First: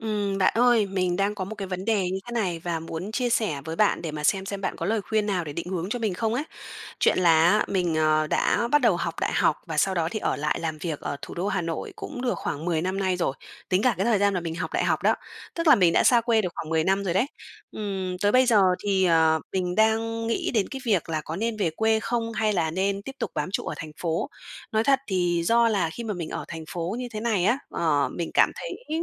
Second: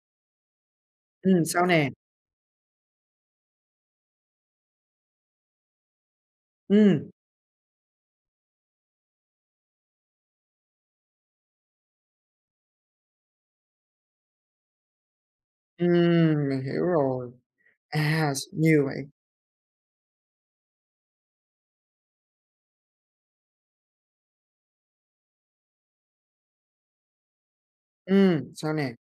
Ừm, bạn ơi, mình đang Ừm, có một sao cái vấn nè? đề như thế này và muốn chia sẻ với bạn để mà xem xem bạn có lời khuyên nào để định hướng cho mình không ấy. Ừm. Chuyện là á mình, ờ, đã bắt đầu học đại học và sau đó thì ở lại làm việc ở thủ đô Hà Nội cũng được khoảng 10 năm nay rồi, tính cả cái thời gian mà mình học đại học đó, tức là mình đã xa quê Ừm, được mình khoảng hiểu 10 năm rồi đấy, rồi. ừm, tới À, s bây giờ nhiều thì, vậy? ờ, mình đang nghĩ đến cái việc là có nên về quê không, hay là nên tiếp tục bám trụ ở thành phố? Nói thật thì do là khi mà mình ở thành phố như thế này á, ờ, mình cảm Ừm, sao thấy, nè?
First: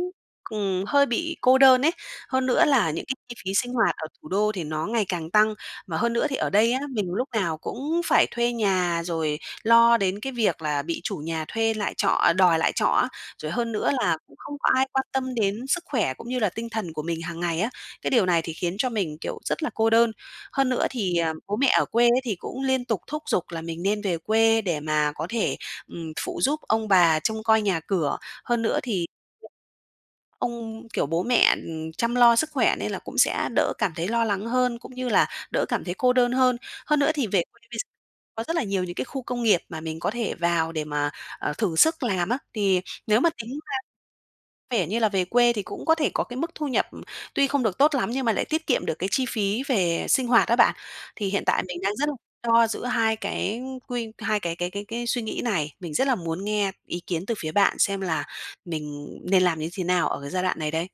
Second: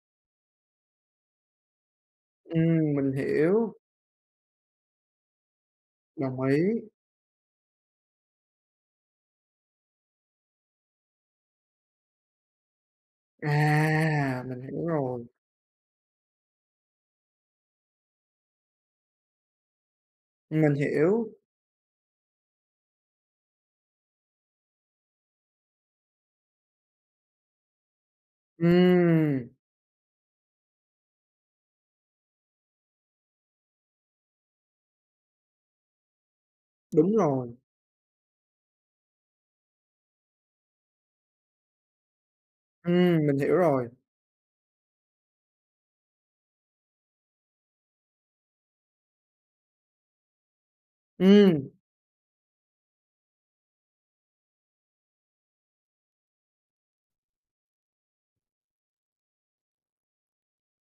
ừm, hơi bị cô đơn ấy, hơn nữa là Ừm, những mình cái chi phí hiểu. sinh hoạt ở thủ đô thì nó ngày càng tăng, mà hơn nữa thì Đồng ở ý. đây á, mình lúc nào cũng phải thuê nhà, rồi lo đến cái việc là bị chủ nhà thuê lại trọ, đòi lại trọ á. Rồi hơn nữa là cũng À! không Mình có hiểu ai quan rồi. tâm đến sức khỏe cũng như là tinh thần của mình hằng ngày á, cái điều này thì khiến cho mình, kiểu, rất là cô đơn. Hơn Mình nữa thì, hiểu. à, bố mẹ ở quê á thì cũng liên tục thúc giục là mình nên về quê để mà có thể, ừm, phụ giúp ông bà trông coi nhà cửa, hơn nữa thì Ừm. ông kiểu, bố mẹ, ừm, chăm lo sức khỏe nên là cũng sẽ đỡ cảm thấy lo lắng hơn, cũng như là đỡ cảm thấy cô đơn hơn. Hơn nữa Đúng thì về rồi. quê bây gi có rất là nhiều những cái khu công nghiệp mà mình có thể vào để mà, ờ, thử sức làm á, thì nếu Ừm, mà mình tính hiểu ra rồi. vẻ như là về quê thì cũng có thể có cái mức thu nhập tuy không được tốt lắm, nhưng mà lại tiết kiệm được cái chi phí về sinh hoạt á bạn. Thì hiện tại Ừm. mình đang rất là lo giữa hai cái quy hai cái cái cái cái suy nghĩ này, mình rất là muốn nghe ý kiến từ phía bạn xem là mình nên làm như thế nào ở cái giai đoạn này đây?